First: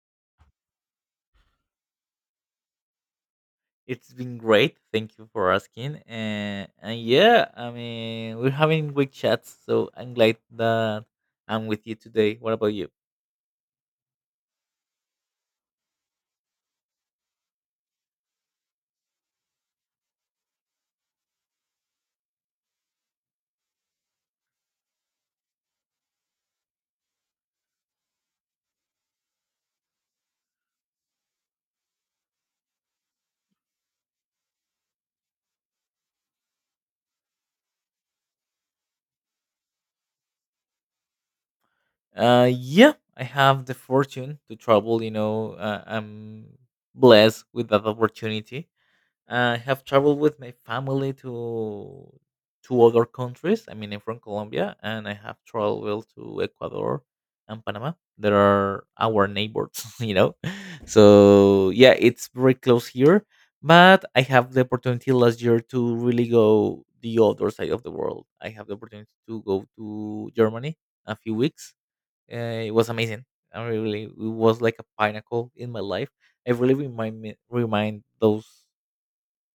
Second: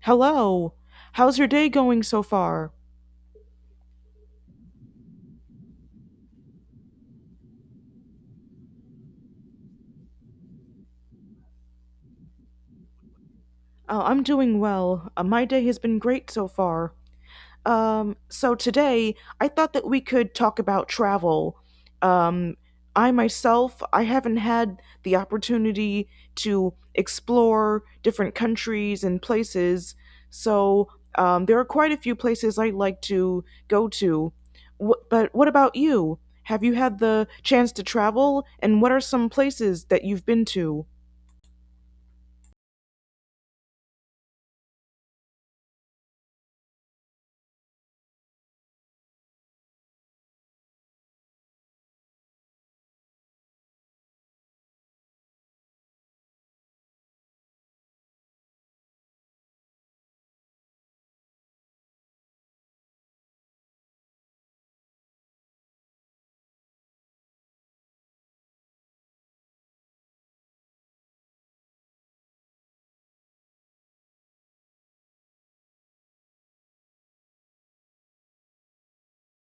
Hello. How's your day going so far? It's been great. Thank you for asking. And yeah, I mean, we're having great chats. So I'm glad that I'm with you today. What about you? I'm doing well. My day has been great so far. So today I thought that we could talk about travel. Um, I myself, I haven't had the opportunity to explore different countries and places. So there are quite a few places I'd like to go to. But what about you? Have you had the chance to travel, and what are some places that you've been to? Yeah, I have the fortune to travel. You know, I'm blessed with that opportunity. I have traveled with my family to two other countries. I mean, I'm from Colombia, and I have traveled to Ecuador and Panama. That are our neighbors, you know. So yeah, it's very close here. But I have the opportunity last year to really go the other side of the world. I have the opportunity to go to Germany a few weeks. It was amazing. I really, it was like a pinnacle in my life. I really remind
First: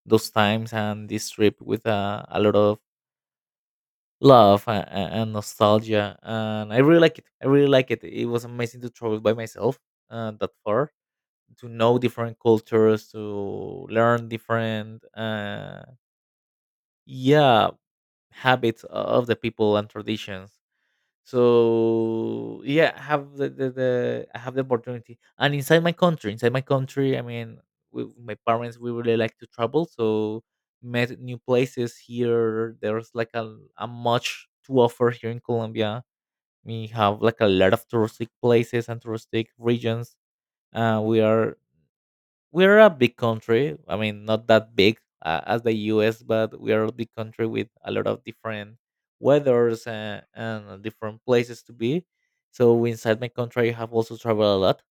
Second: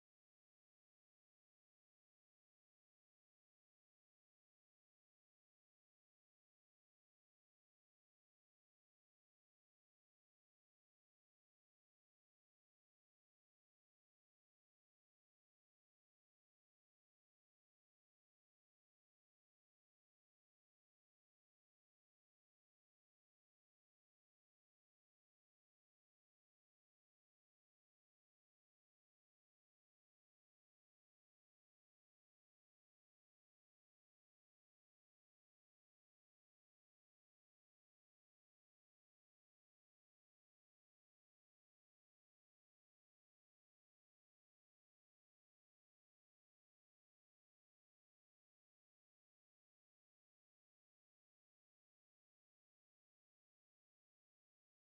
those times and this trip with a lot of love and nostalgia. And I really like it. I really like it. It was amazing to travel by myself that far, to know different cultures, to learn different, yeah, habits of the people and traditions. So yeah, I have the I have the opportunity, and inside my country, I mean, we, my parents we really like to travel, so met new places here. There's like a much to offer here in Colombia. We have like a lot of touristic places and touristic regions. Uh, we are we're a big country. I mean, not that big as the U.S., but we are a big country with a lot of different weathers and different places to be. So inside my country, I have also traveled a lot,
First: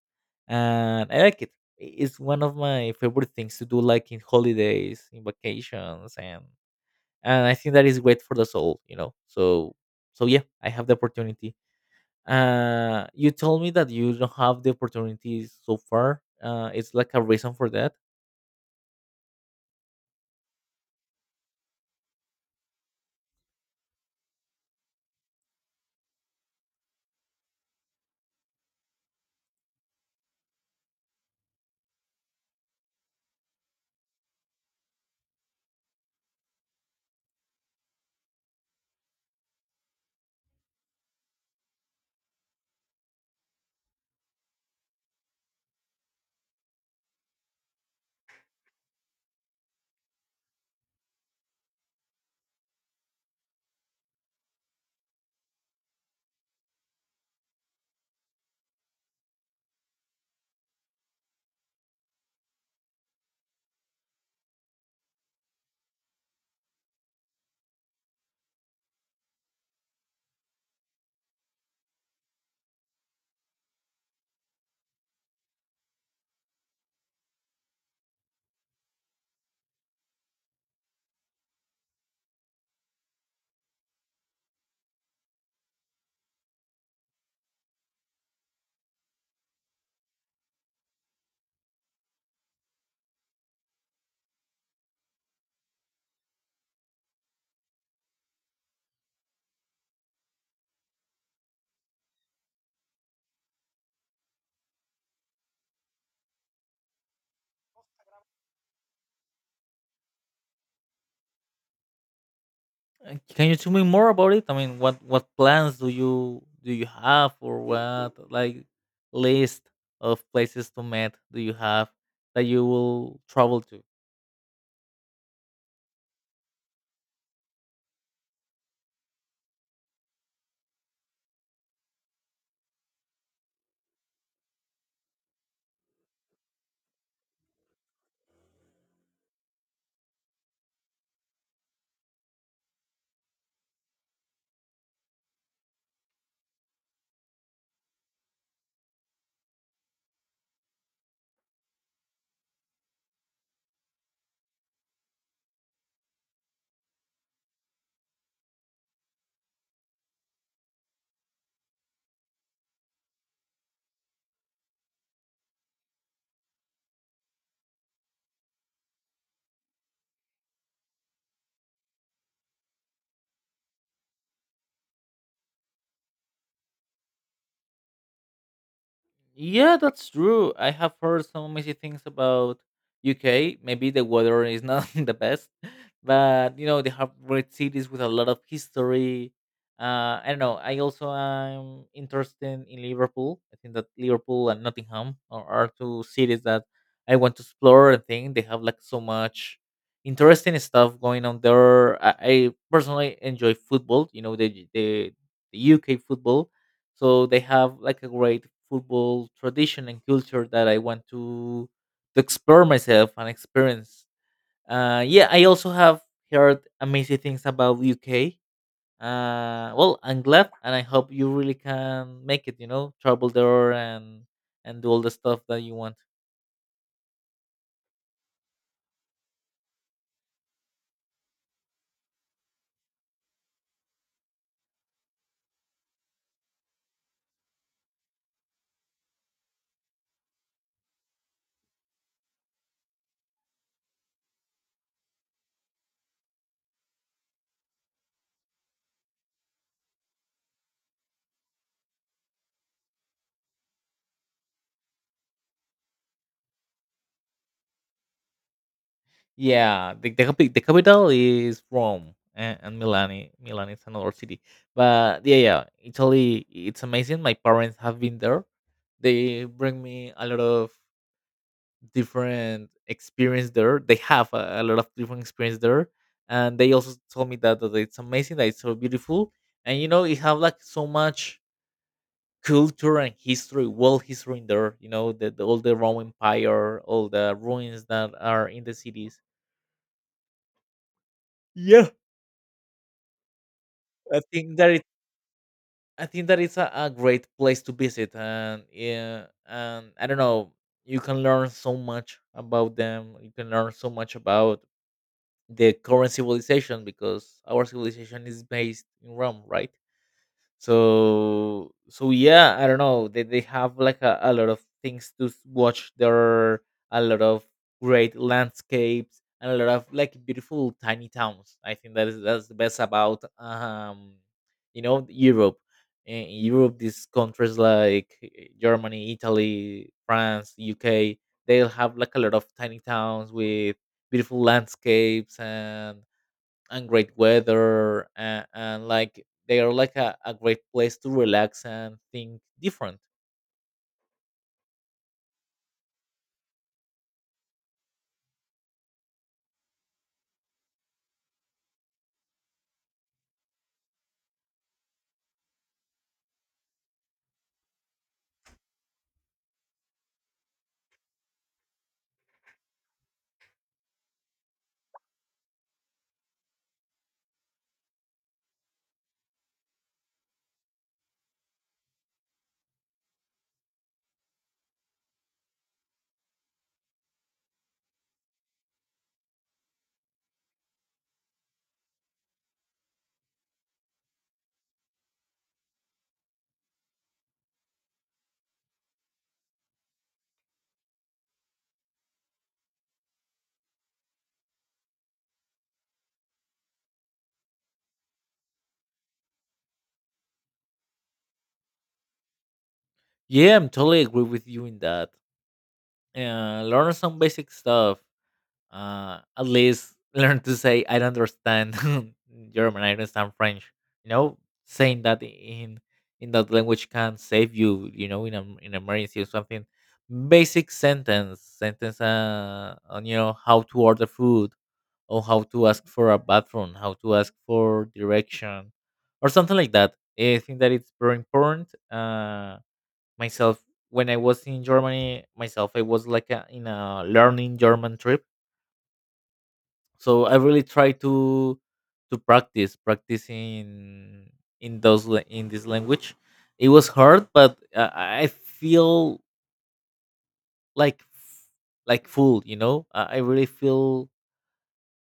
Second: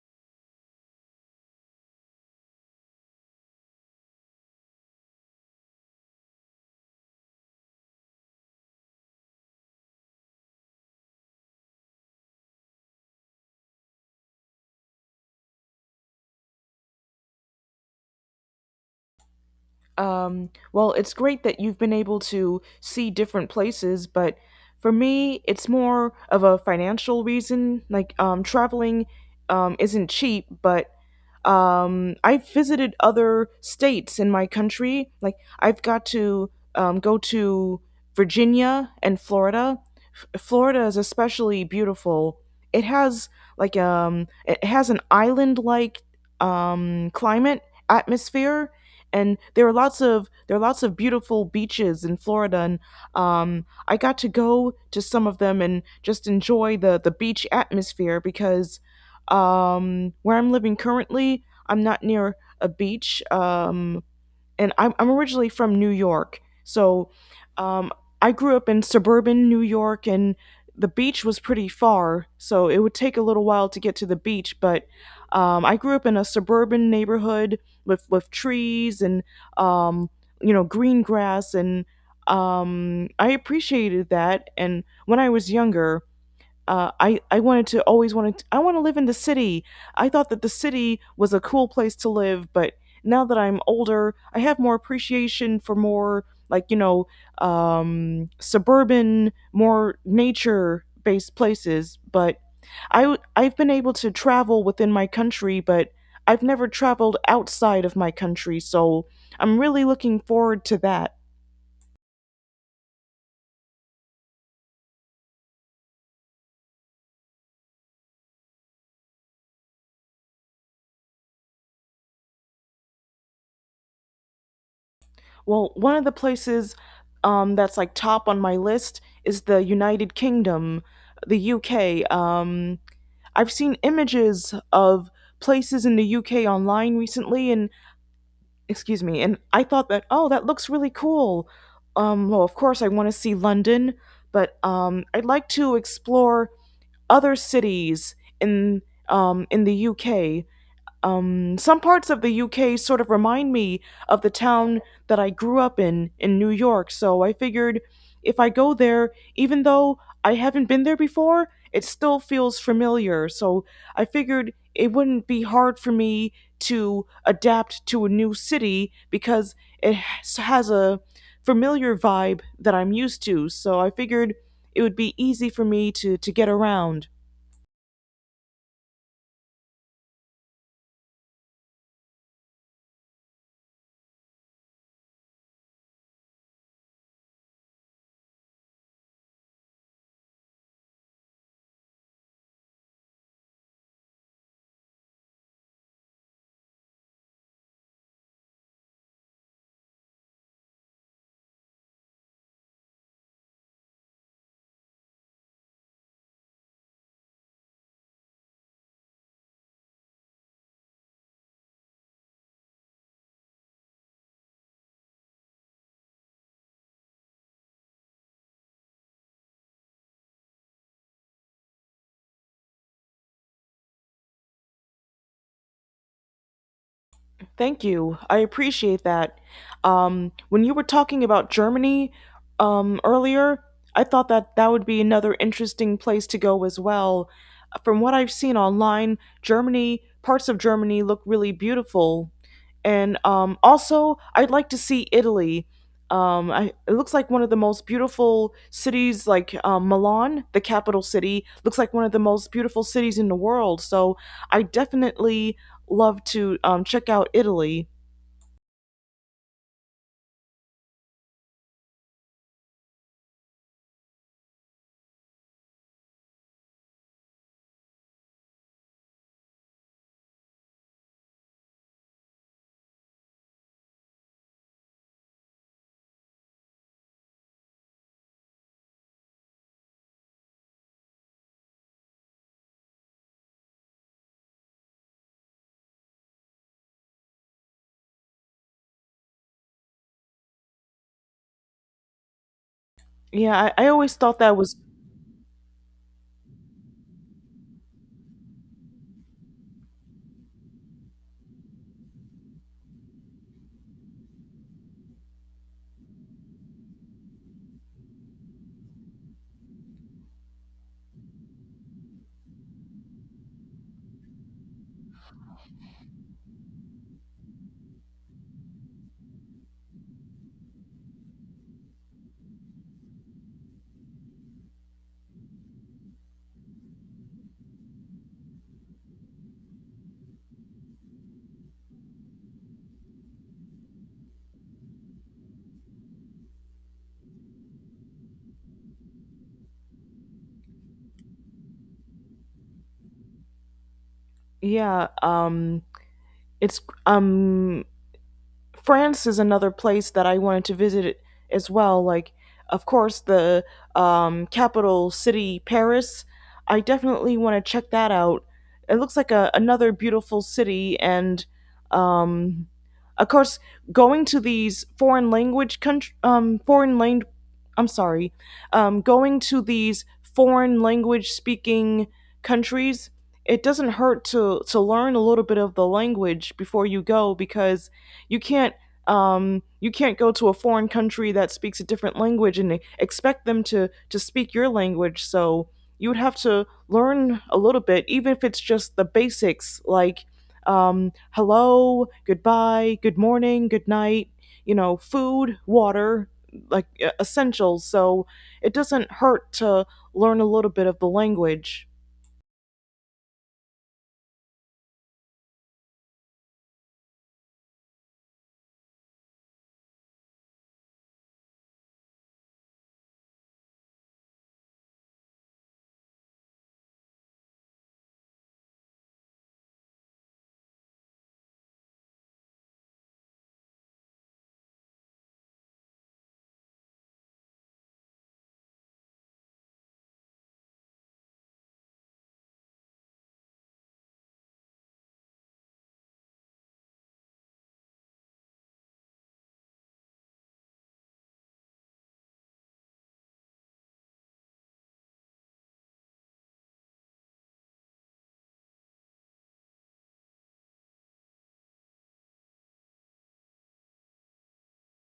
and I like it. It's one of my favorite things to do, like in holidays, in vacations, and I think that is great for the soul, you know. So so yeah, I have the opportunity. You told me that you don't have the opportunities so far. It's like a reason for that. Well, it's great that you've been able to see different places, but for me, it's more of a financial reason. Like, traveling isn't cheap, but I've visited other states in my country. Like I've got to go to Virginia and Florida. Florida is especially beautiful. It has like it has an island-like climate atmosphere, and there are lots of beautiful beaches in Florida. And I got to go to some of them and just enjoy the beach atmosphere because where I'm living currently, I'm not near a beach. And I'm originally from New York. So um, I grew up in suburban New York, and the beach was pretty far. So it would take a little while to get to the beach. But I grew up in a suburban neighborhood with trees, and, um, you know, green grass. And I appreciated that. And when I was younger, I wanted to always wanted to, I want to live in the city. I thought that the city was a cool place to live, but now that I'm older, I have more appreciation for more like, you know, suburban, more nature based places. But I've been able to travel within my country, but I've never traveled outside of my country, so I'm really looking forward to that. Can you tell me more about it? I mean, what plans do you have, or what like list of places to meet do you have that you will travel to? Well, one of the places that's like top on my list is the United Kingdom, the UK. I've seen images of places in the UK online recently, and excuse me, and I thought that, oh, that looks really cool. Well, of course, I want to see London, but I'd like to explore other cities in the UK. Some parts of the UK sort of remind me of the town that I grew up in New York, so I figured if I go there, even though I haven't been there before, it still feels familiar, so I figured it wouldn't be hard for me to adapt to a new city because it has a familiar vibe that I'm used to, so I figured it would be easy for me to get around. Yeah, that's true. I have heard some amazing things about UK. Maybe the weather is not the best, but you know they have great cities with a lot of history. I don't know. I also am interested in Liverpool. I think that Liverpool and Nottingham are two cities that I want to explore. I think they have like so much interesting stuff going on there. I personally enjoy football. You know the UK football so they have like a great football tradition and culture that I want to explore myself and experience. Yeah, I also have heard amazing things about UK. Well, I'm glad, and I hope you really can make it. You know, travel there and do all the stuff that you want. Thank you. I appreciate that. When you were talking about Germany earlier, I thought that that would be another interesting place to go as well. From what I've seen online, Germany, parts of Germany look really beautiful. And also, I'd like to see Italy. I, it looks like one of the most beautiful cities, like Milan, the capital city, looks like one of the most beautiful cities in the world. So I definitely love to check out Italy. Yeah, the capital is Rome, and Milan. Milan is another city, but yeah, yeah, Italy. It's amazing. My parents have been there. They bring me a lot of different experience there. They have a lot of different experience there, and they also told me that it's amazing, that it's so beautiful, and you know, it have like so much culture and history, world history in there. You know, the all the Roman Empire, all the ruins that are in the cities. Yeah. Yeah, I always I thought that think that was it, I think that it's a great place to visit, and yeah, and I don't know, you can learn so much about them. You can learn so much about the current civilization because our civilization is based in Rome, right? So so yeah, I don't know, they have like a lot of things to watch. There are a lot of great landscapes and a lot of like beautiful tiny towns. I think that is that's the best about you know Europe, in Europe. These countries like Germany, Italy, France, UK, they'll have like a lot of tiny towns with beautiful landscapes and great weather and like they are like a great place to relax and think different. yeah. It's France is another place that I wanted to visit as well. Like, of course, the capital city, Paris. I definitely want to check that out. It looks like a, another beautiful city, and um, of course, going to these foreign language country, foreign lang- I'm sorry, going to these foreign language speaking countries. It doesn't hurt to learn a little bit of the language before you go because you can't you can't go to a foreign country that speaks a different language and expect them to speak your language. So you would have to learn a little bit, even if it's just the basics like hello, goodbye, good morning, good night. You know, food, water, like essentials. So it doesn't hurt to learn a little bit of the language. Yeah, I'm totally agree with you in that. Learn some basic stuff, at least, learn to say I don't understand, German, I don't understand French, you know. Saying that in that language can save you, you know, in a in emergency or something. Basic sentence on you know how to order food, or how to ask for a bathroom, how to ask for direction, or something like that. I think that it's very important. Myself, when I was in Germany, myself, I was like a, in a learning German trip, so I really try to practice in in this language. It was hard, but I feel like like full, you know. I really feel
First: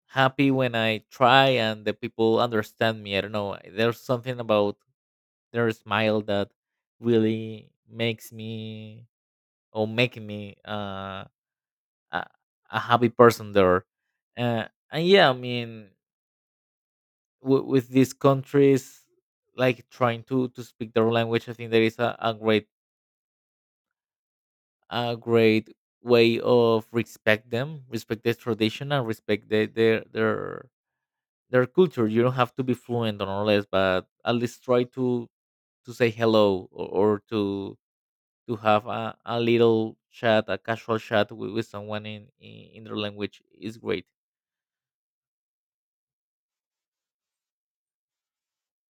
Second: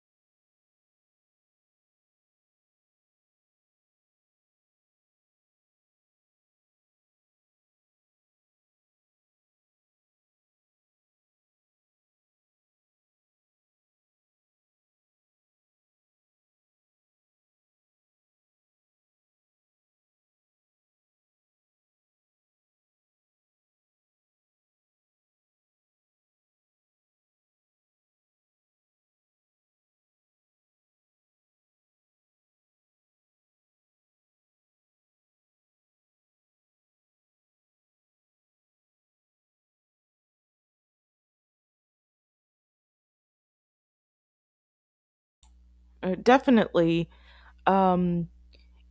happy when I try and the people understand me. I don't know. There's something about their smile that really makes me or making me a, a happy person there. Uh, and yeah, I mean, with these countries, like trying to speak their language, I think there is a great way of respect them, respect their tradition, and respect their their their culture. You don't have to be fluent or less, but at least try to say hello or to have a little chat, a casual chat with someone in their language is great. Definitely, um,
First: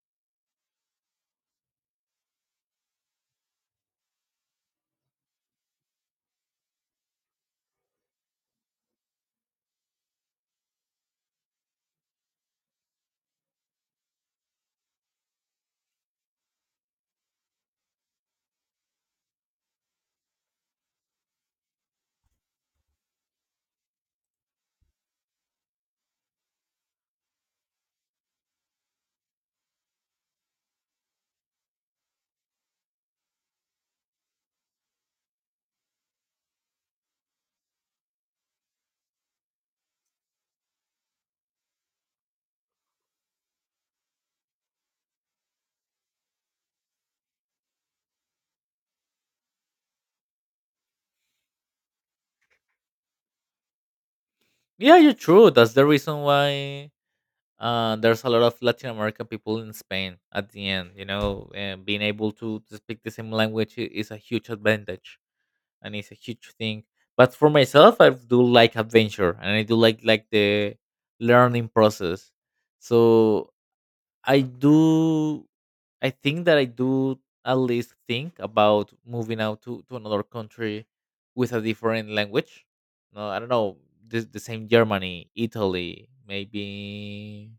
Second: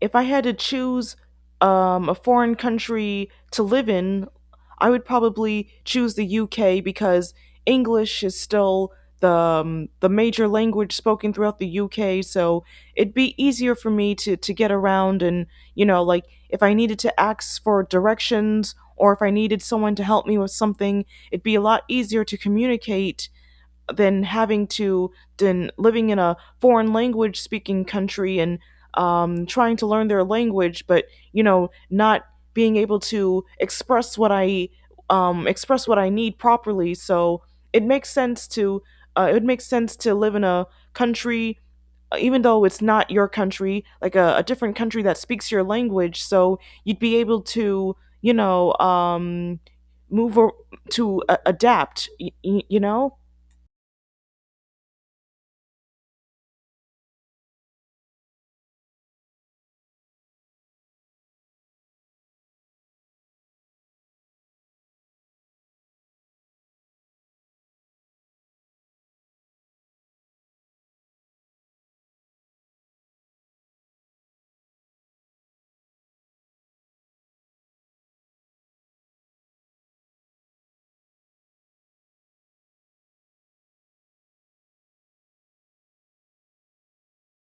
if I had to choose a foreign country to live in, I would probably choose the UK because English is still the major language spoken throughout the UK. So it'd be easier for me to get around and, you know, like if I needed to ask for directions or if I needed someone to help me with something, it'd be a lot easier to communicate than having to than living in a foreign language speaking country and trying to learn their language, but you know, not being able to express what I need properly. So it makes sense to it makes sense to live in a country, even though it's not your country, like a different country that speaks your language. So you'd be able to, you know, move or, to adapt. You know, Yeah, you're true. That's the reason why there's a lot of Latin American people in Spain. At the end, you know, and being able to speak the same language is a huge advantage. And it's a huge thing. But for myself, I do like adventure, and I do like the learning process. So I do. I think that I do at least think about moving out to another country with a different language. No, I don't know. The same Germany, Italy, maybe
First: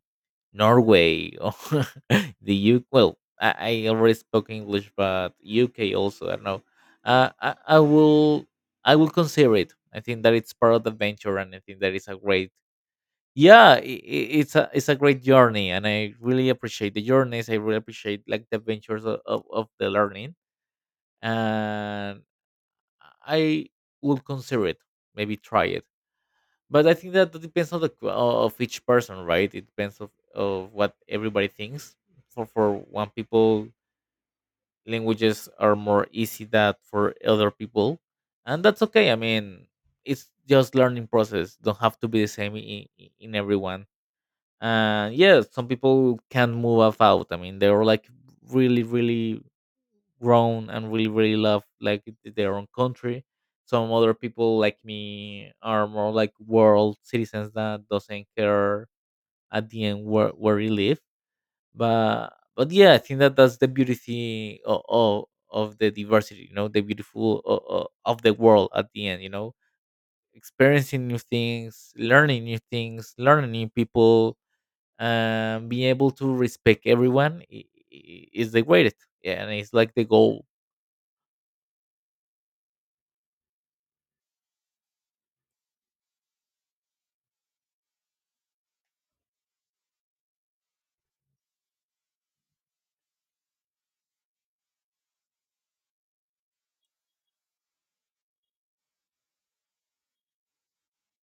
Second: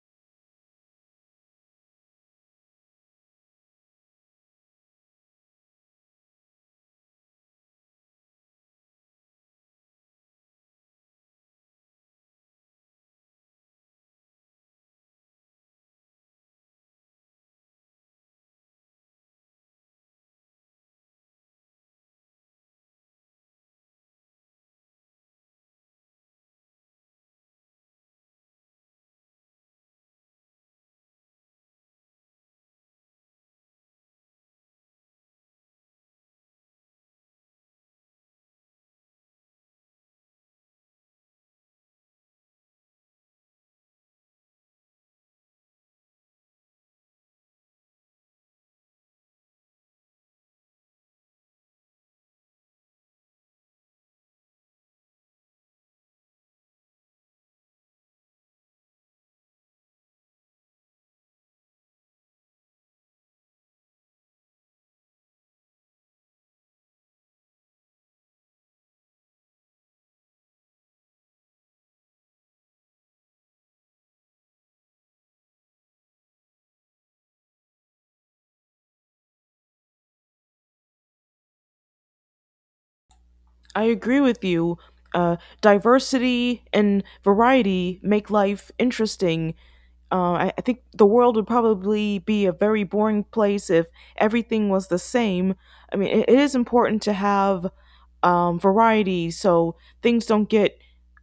Norway or the U. K. Well, I already spoke English, but UK also. I don't know. I will I will consider it. I think that it's part of the adventure, and I think that is a great yeah. It's a it's a great journey, and I really appreciate the journeys. I really appreciate like the adventures of the learning, and I will consider it. Maybe try it. But I think that that depends on the of each person, right? It depends of what everybody thinks. For one people, languages are more easy that for other people, and that's okay. I mean, it's just learning process. Don't have to be the same in everyone. And yeah, some people can move off out. I mean, they're like really, really grown and really really love like their own country. Some other people like me are more like world citizens that doesn't care at the end where you live, but but yeah I think that that's the beauty of the diversity, you know, the beautiful of the world at the end, you know, experiencing new things, learning new things, learning new people. Being able to respect everyone is the greatest yeah, and it's like the goal. I agree with you. Uh, Diversity and variety make life interesting. I think the world would probably be a very boring place if everything was the same. I mean, it is important to have variety so things don't get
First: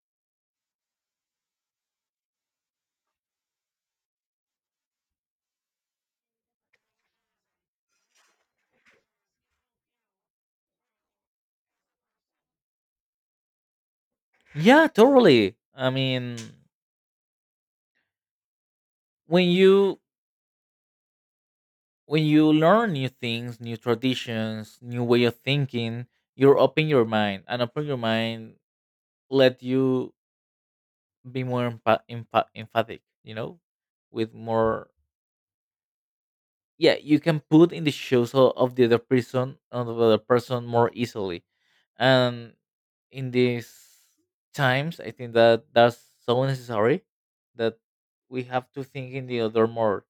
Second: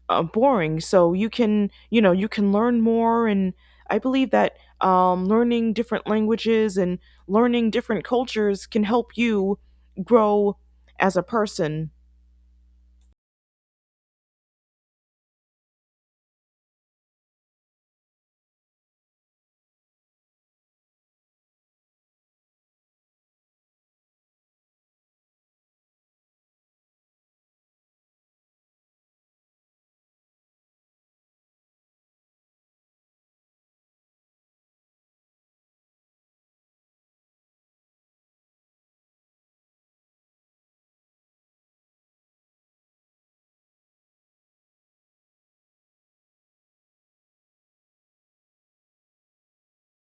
boring. So you can, you know, you can learn more. And I believe that learning different languages and learning different cultures can help you grow as a person. Yeah, totally. I mean, when you when you learn new things, new traditions, new way of thinking, you're open your mind, and open your mind let you be more emphatic. You know, with more. Yeah, you can put in the shoes of the other person, more easily, and in these times, I think that that's so necessary that we have to think in the other more.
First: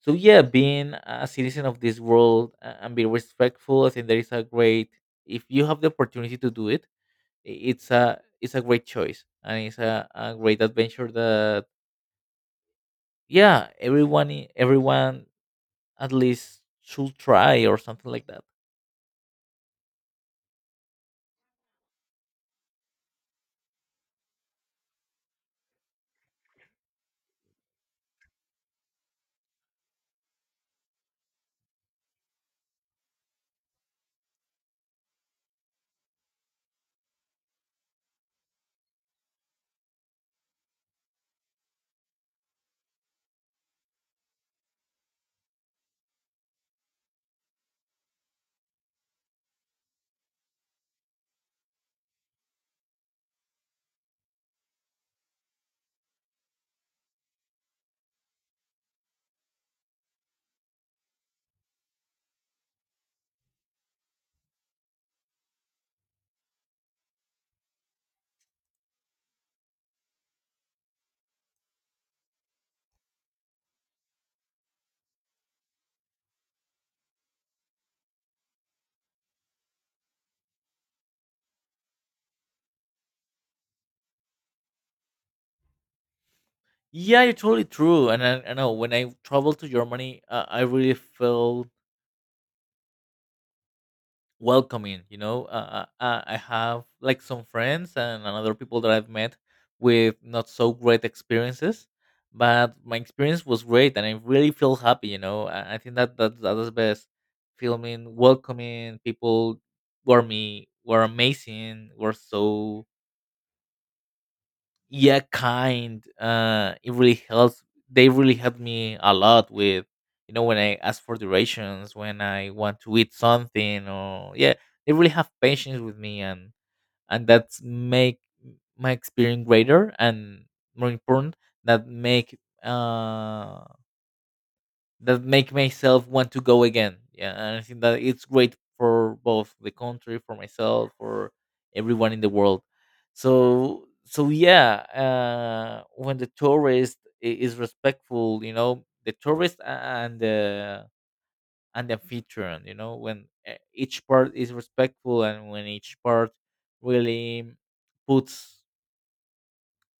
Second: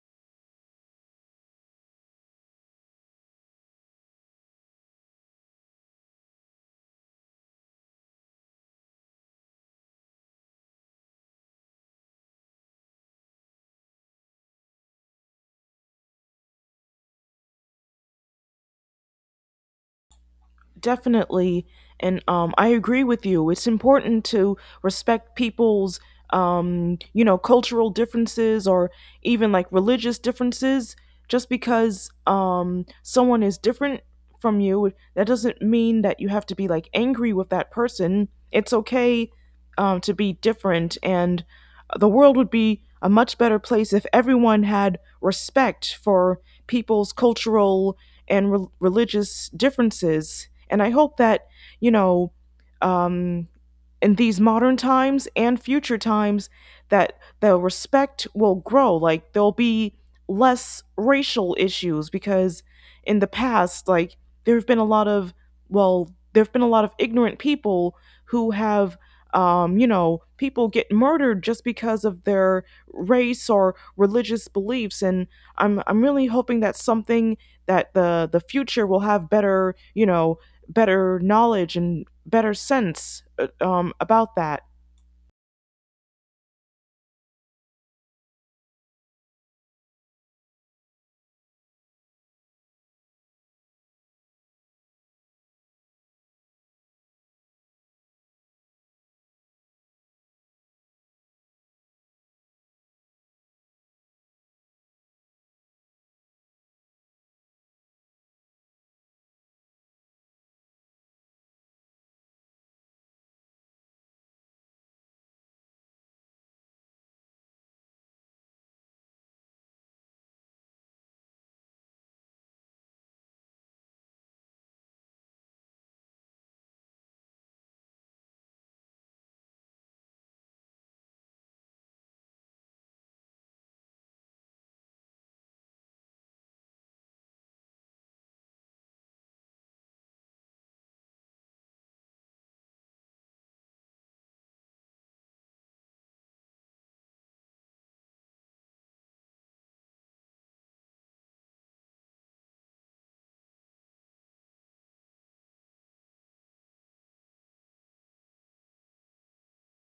So yeah, being a citizen of this world, and be respectful. I think there is a great, if you have the opportunity to do it, it's a it's a great choice, and it's a great adventure that, yeah, everyone, everyone at least should try, or something like that. Definitely. And I agree with you, it's important to respect people's you know cultural differences or even like religious differences. Just because someone is different from you, that doesn't mean that you have to be like angry with that person. It's okay to be different, and the world would be a much better place if everyone had respect for people's cultural and religious differences. And I hope that, you know, um, in these modern times and future times that the respect will grow, like there'll be less racial issues because in the past, like there've been a lot of well there've been a lot of ignorant people who have, you know, people get murdered just because of their race or religious beliefs. And I'm really hoping that something, that the future will have better, you know, better knowledge and better sense about that. Yeah, you're totally true. And I know, when I traveled to germany, I really felt welcoming, you know, I have like some friends and other people that I've met with not so great experiences, but my experience was great, and I really feel happy, you know. I think that, that is the best. Filming, welcoming people were me, were amazing, were so, yeah, kind. Uh, it really helps. They really helped me a lot with, you know, when I ask for directions, when I want to eat something, or yeah, they really have patience with me, and that's make my experience greater and more important. That make, uh that make myself want to go again. Yeah, and I think that it's great for both the country, for myself, for everyone in the world. So yeah, when the tourist is respectful, you know, the tourist, and the, and the amphitryon, you know, when each part is respectful, and when each part really puts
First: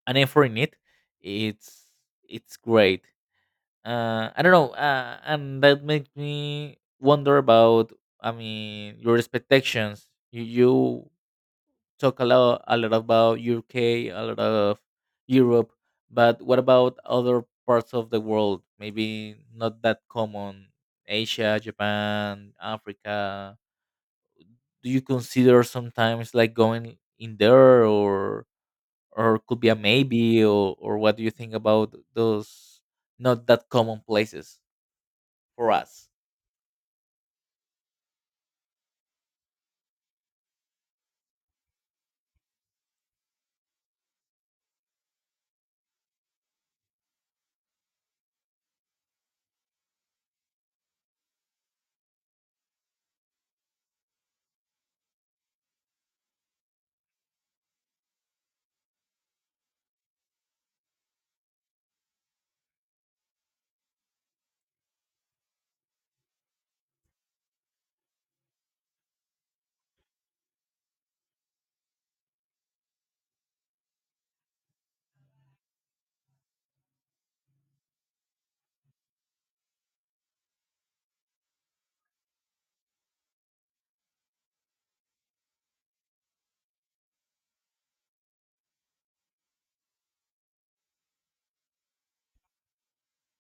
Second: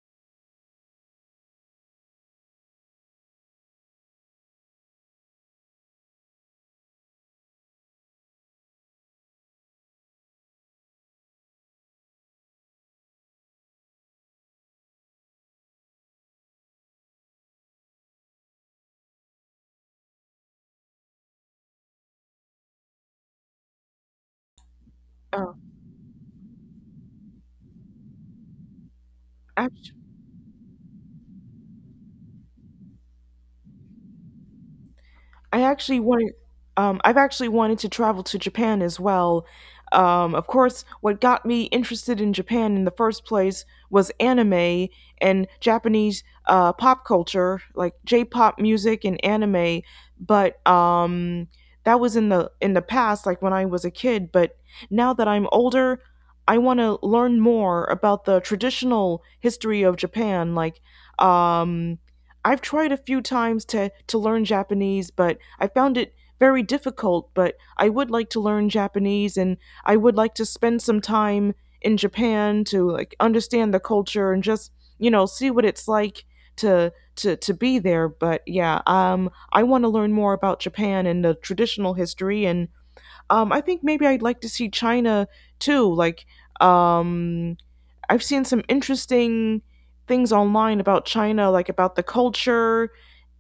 an effort in it, it's it's great. I don't know, and that makes me wonder about. I mean, your expectations. You talk a lot, about UK, a lot of Europe, but what about other parts of the world? Maybe not that common. Asia, Japan, Africa. Do you Um, consider sometimes like going in there, or could be a maybe, or what do you think about those not that common places I for actually us? wanted, I've actually wanted to travel to Japan as well. Of course, what got me interested in Japan in the first place was anime and Japanese pop culture, like J-pop music and anime. But that was in the past, like when I was a kid. But now that I'm older, I want to learn more about the traditional history of Japan, like um, I've tried a few times to learn Japanese, but I found it very difficult. But I would like to learn Japanese, and I would like to spend some time in Japan to like understand the culture and just, you know, see what it's like to to be there. But yeah, I want to learn more about Japan and the traditional history. And I think maybe I'd like to see China too, like um I've seen some interesting things online about China, like about the culture,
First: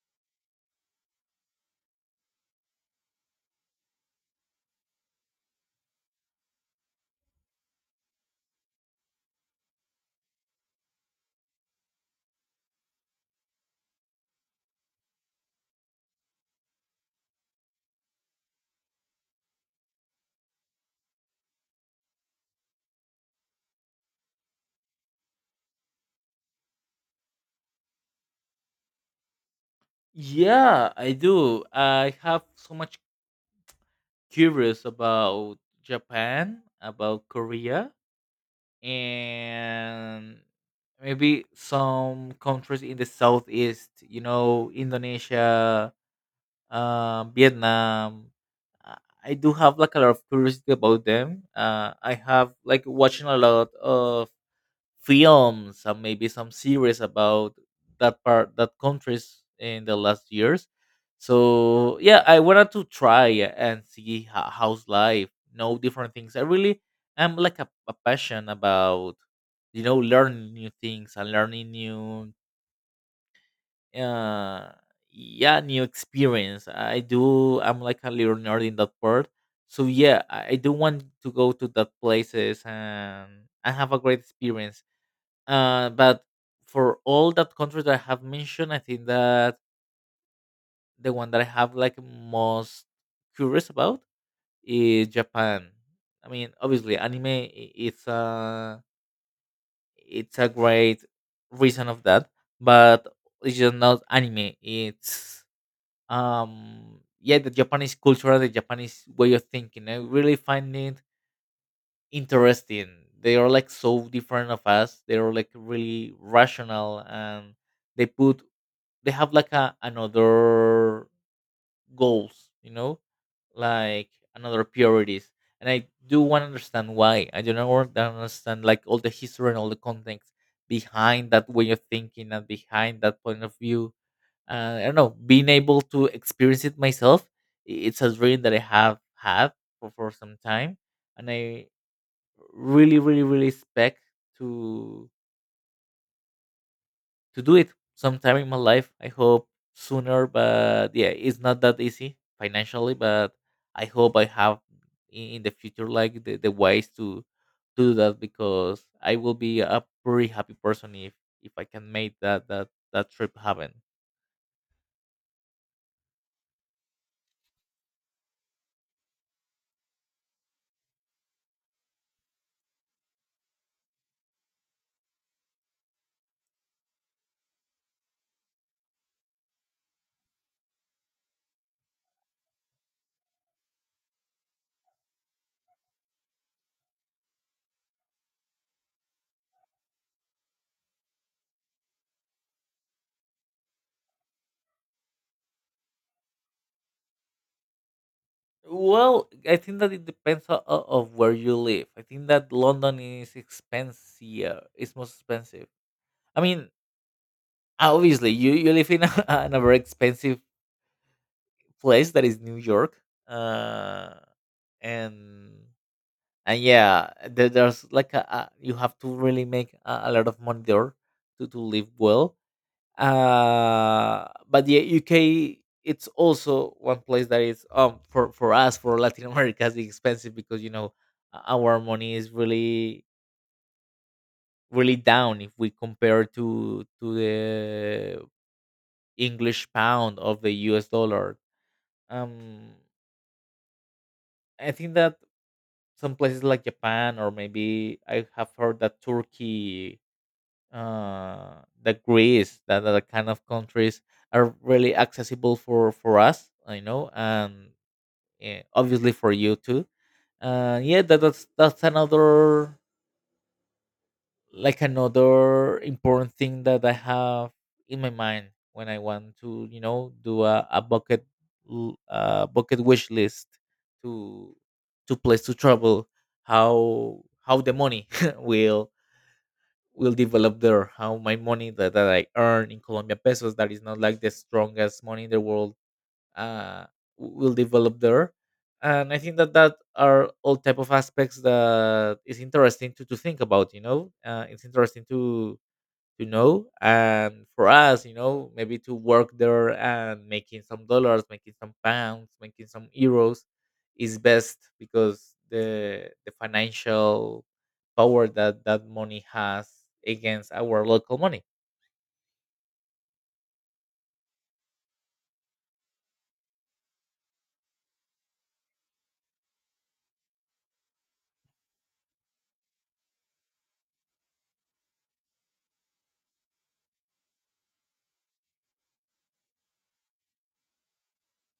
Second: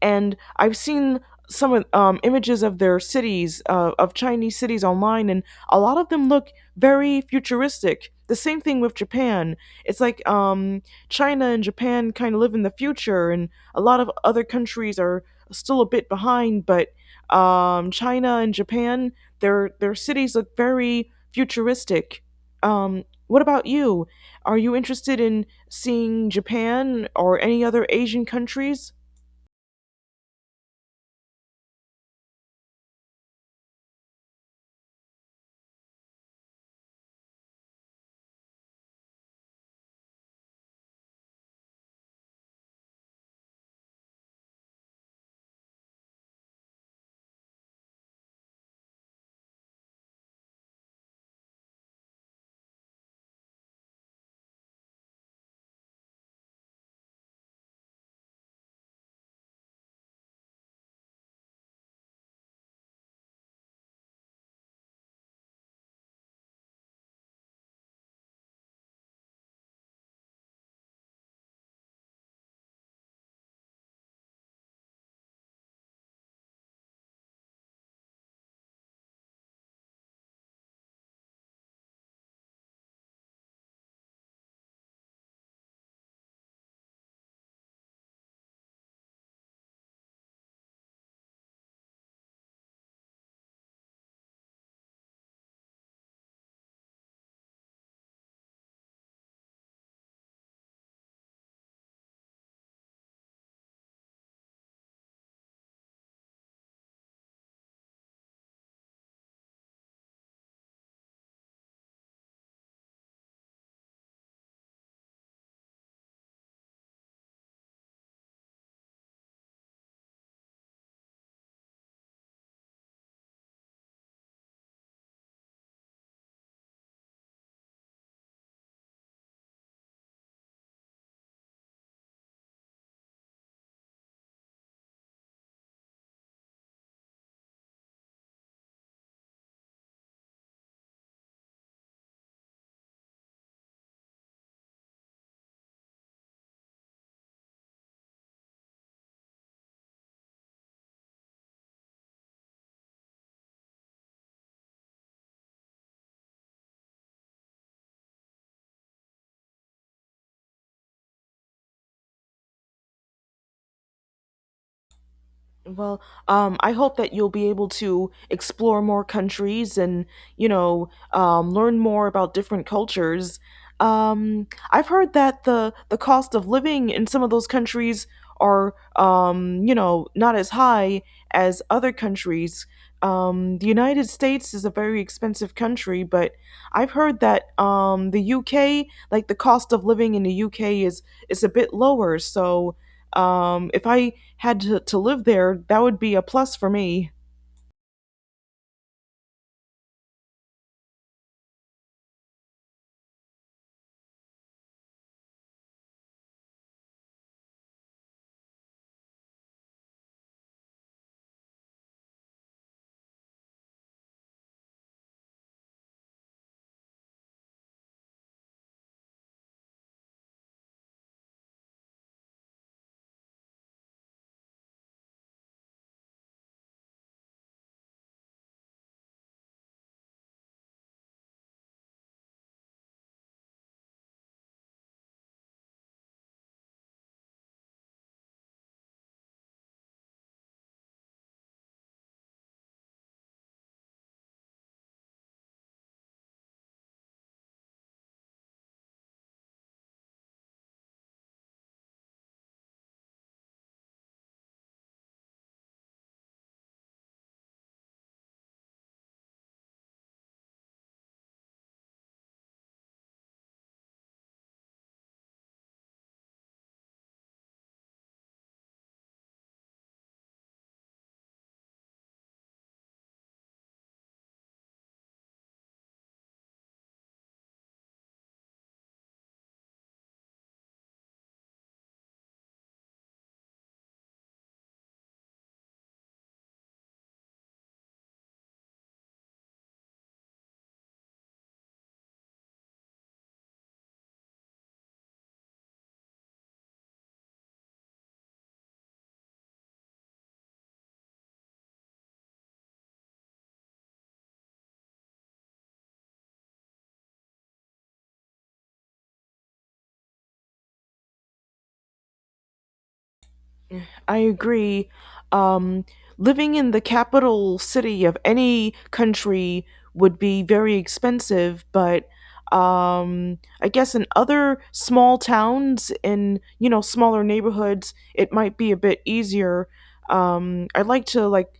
and I've seen some of, images of their cities, of Chinese cities online, and a lot of them look very futuristic. The same thing with Japan. It's like China and Japan kind of live in the future, and a lot of other countries are still a bit behind. But China and Japan, their cities look very futuristic. What about you? Are you interested in seeing Japan or any other Asian countries? Yeah, I do. I have so much curious about Japan, about Korea, and maybe some countries in the southeast. You know, Indonesia, Vietnam. Uh, I do have like a lot of curiosity about them. I have like watching a lot of films and maybe some series about that part, that countries in the last years. So yeah, I wanted to try and see, how's life, know different things. I really am like a passion about, you know, learning new things and learning new, uh yeah, new experience. I do. I'm like a little nerd in that part. So yeah, I do want to go to that places, and have a great experience. But for all that countries that I have mentioned, I think that the one that I have like most curious about is Japan. I mean, obviously, anime, it's a it's a great reason of that, but it's just not anime. It's, yeah, the Japanese culture, the Japanese way of thinking. I really find it interesting. They are like so different of us. They are like really rational, and they put, they have like a another goals, you know, like another priorities. And I do want to understand why. I do not want to understand like all the history and all the context behind that way of thinking, and behind that point of view. I don't know, being able to experience it myself, it's a dream that I have had for, some time, and I really, really, really expect to. To do it sometime in my life. I hope sooner, but yeah, it's not that easy financially. But I hope I have in the future, like the ways to do that, because I will be a pretty happy person if I can make that that trip happen. Well, I hope that you'll be able to explore more countries and, you know, learn more about different cultures. I've heard that the cost of living in some of those countries are, you know, not as high as other countries. The United States is a very expensive country, but I've heard that the UK, like the cost of living in the UK, is is a bit lower. So if I had to live there, that would be a plus for me. Well, I think that it depends of where you live. I think that London is expensive. It's most expensive. I mean, obviously, you live in a, in a very expensive place that is New York, uh, and and yeah, there, there's like a, you have to really make a lot of money there to live well. But yeah, UK, it's also one place that is, for us, for Latin America, is expensive, because, you know, our money is really really down if we compare to the English pound of the US dollar. Um, I think that some places like Japan, or maybe I have heard that Turkey, that Greece, that other kind of countries, are really accessible for us. I know, and obviously for you too. Yeah, that, that's another, like another important thing that I have in my mind, when I want to, you know, do a bucket, bucket wish list to to place to travel. How the money will will develop there? How my money, that, that I earn in Colombia pesos, that is not like the strongest money in the world, uh, will develop there. And I think that that are all type of aspects that is interesting to think about, you know. It's interesting to know, and for us, you know, maybe to work there and making some dollars, making some pounds, making some euros, is best, because the financial power that that money has against our local money. I agree. Um, Living in the capital city of any country would be very expensive, but I guess in other small towns, in you know smaller neighborhoods, it might be a bit easier. I'd like to like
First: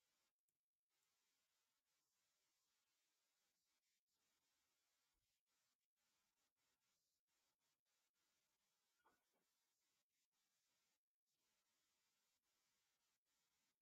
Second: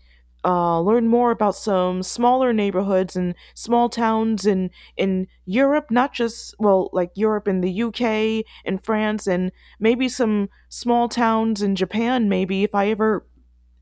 learn more about some smaller neighborhoods and small towns in Europe, not just well like Europe and the UK and France, and maybe some small towns in Japan, maybe if I ever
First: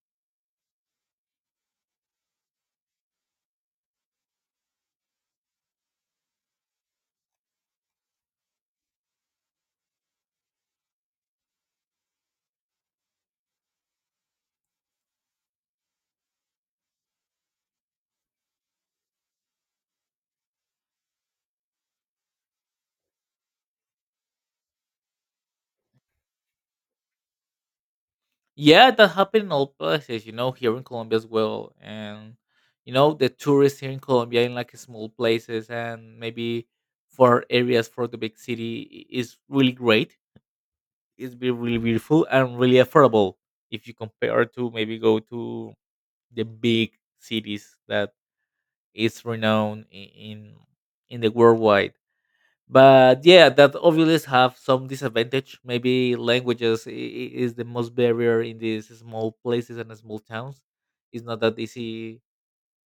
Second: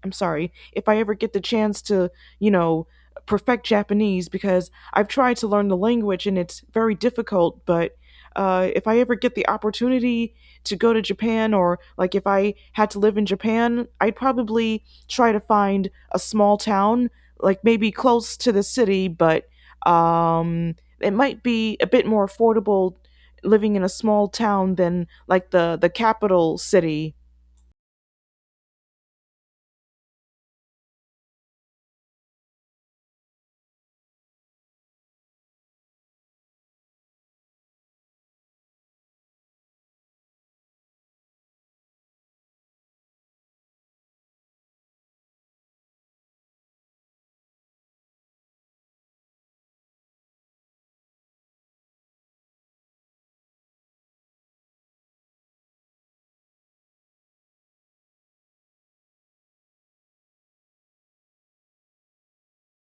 I'm sorry, if I ever get the chance to, you know, perfect Japanese because I've tried to learn the language and it's very difficult, but if I ever get the opportunity to go to Japan, or like if I had to live in Japan, I'd probably try to find a small town, like maybe close to the city, but it might be a bit more affordable living in a small town than like the capital city. Yeah, that happened in all places, you know, here in Colombia as well. And, you know, the tourists here in Colombia in like small places, and maybe for areas for the big city, is really great. It's be really beautiful and really affordable if you compare to maybe go to the big cities that is renowned in the worldwide. But yeah, that obviously have some disadvantage. Maybe languages is the most barrier in these small places and small towns. It's not that easy,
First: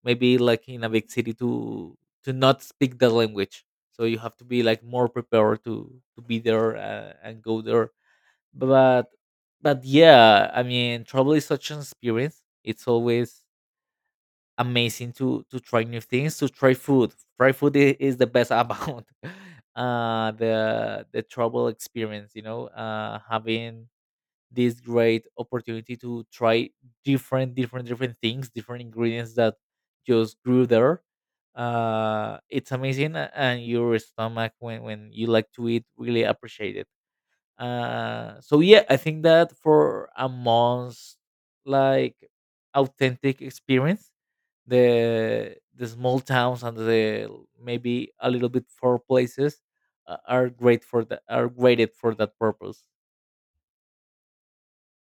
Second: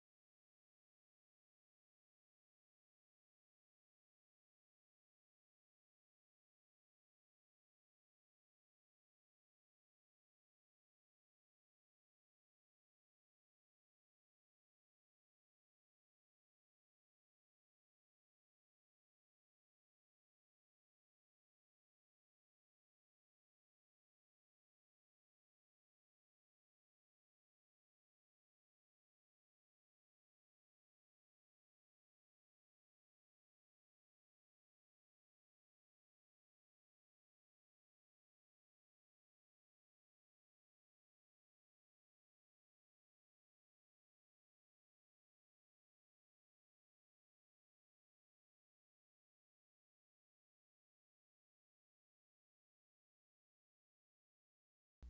maybe like in a big city, to not speak the language. So you have to be like more prepared to be there, and go there. but but yeah, I mean, travel is such an experience. It's always amazing to try new things, to try food. Try food is the best about the travel experience, you know. Having this great opportunity to try different different things, different ingredients that just grew there. It's amazing, and your stomach, when you like to eat, really appreciate it. So yeah, I think that for a month's like authentic experience, the small towns, and the maybe a little bit far places, are great for that, are graded for that purpose.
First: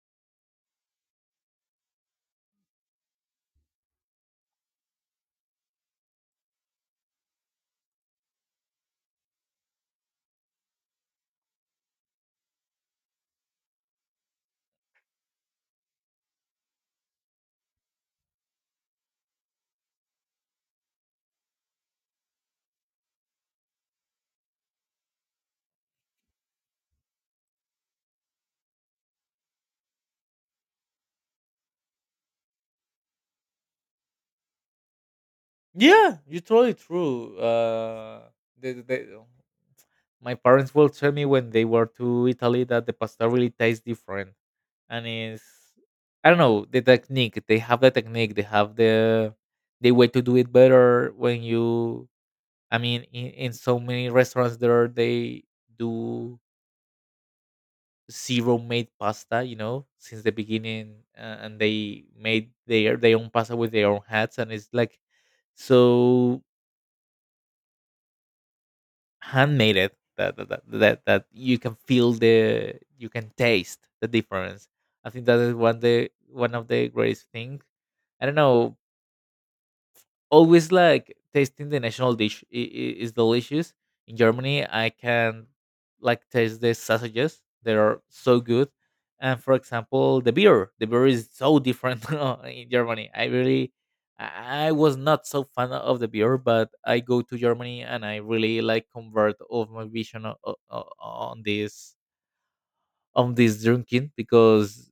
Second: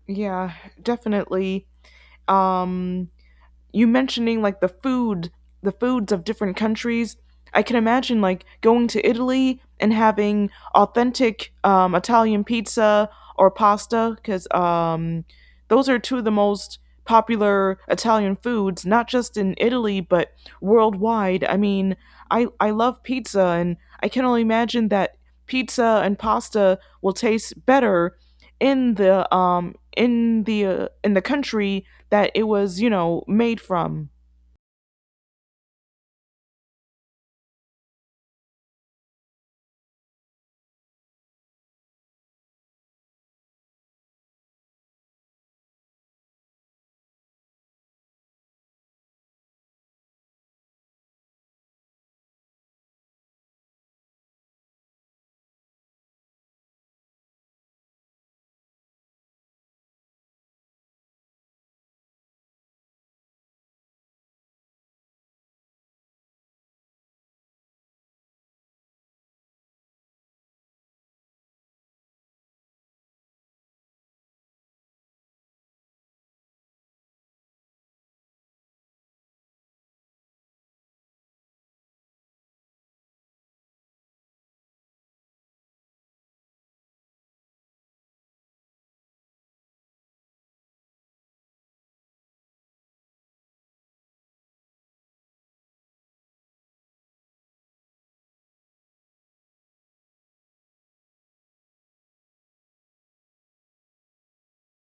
Yeah, definitely. um you mentioning like the food, the foods of different countries, I can imagine like going to Italy and having authentic Italian pizza or pasta, because those are two of the most popular Italian foods, not just in Italy but worldwide. I mean, I love pizza, and I can only imagine that pizza and pasta will taste better in the in the in the country that it was, you know, made from. Yeah, you're totally true. The, the, My parents will tell me when they were to Italy that the pasta really tastes different. And it's, I don't know the technique. They have the technique. They have the way to do it better when you. I mean, in so many restaurants there, they do zero made pasta. You know, since the beginning, and they made their own pasta with their own hats, and it's like so handmade it, that that you can feel the, you can taste the difference. I think that is one, the one of the greatest things, I don't know, always like tasting the national dish. Is delicious. In germany, I can like taste the sausages, they are so good. And for example, the beer, the beer is so different in germany. I really, i I was not so fan of the beer, but I go to germany and I really like convert of my vision, on this, on this drinking, because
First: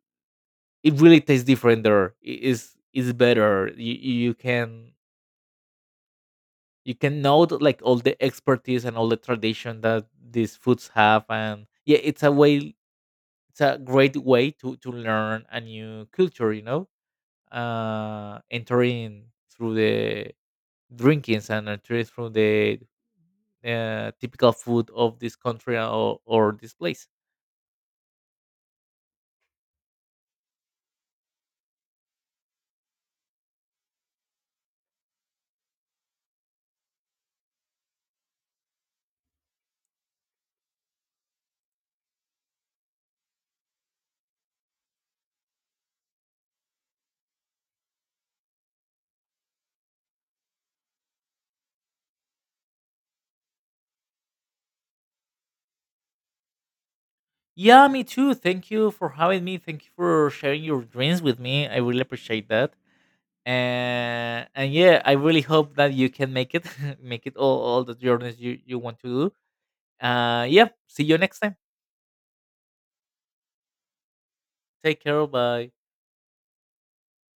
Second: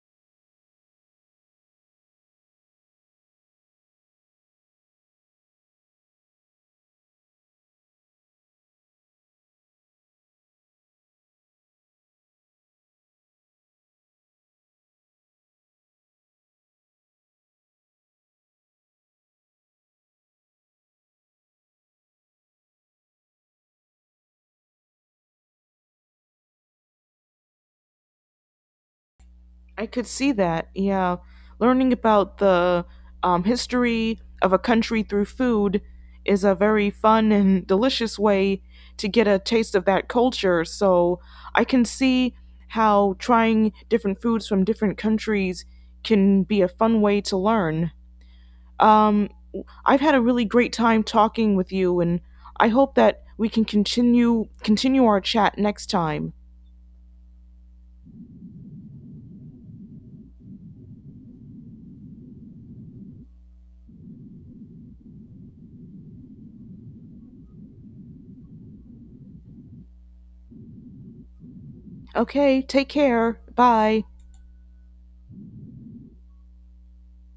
it really tastes different there. It is better. you, you can, you can note like all the expertise and all the tradition that these foods have. And yeah, it's a way, it's a great way to learn a new culture, you know. Entering through the drinkings, and entering through the, typical food of this country, or this place. I could see that. Yeah. Learning about the history of a country through food is a very fun and delicious way to get a taste of that culture. So I can see how trying different foods from different countries can be a fun way to learn. Um, I've had a really great time talking with you, and I hope that we can continue our chat next time. Yeah, me too. Thank you for having me. Thank you for sharing your dreams with me. I really appreciate that. And yeah, I really hope that you can make it make it all the journeys you you want to do. Yeah, see you next time. Okay, take care. Bye. Take care, bye.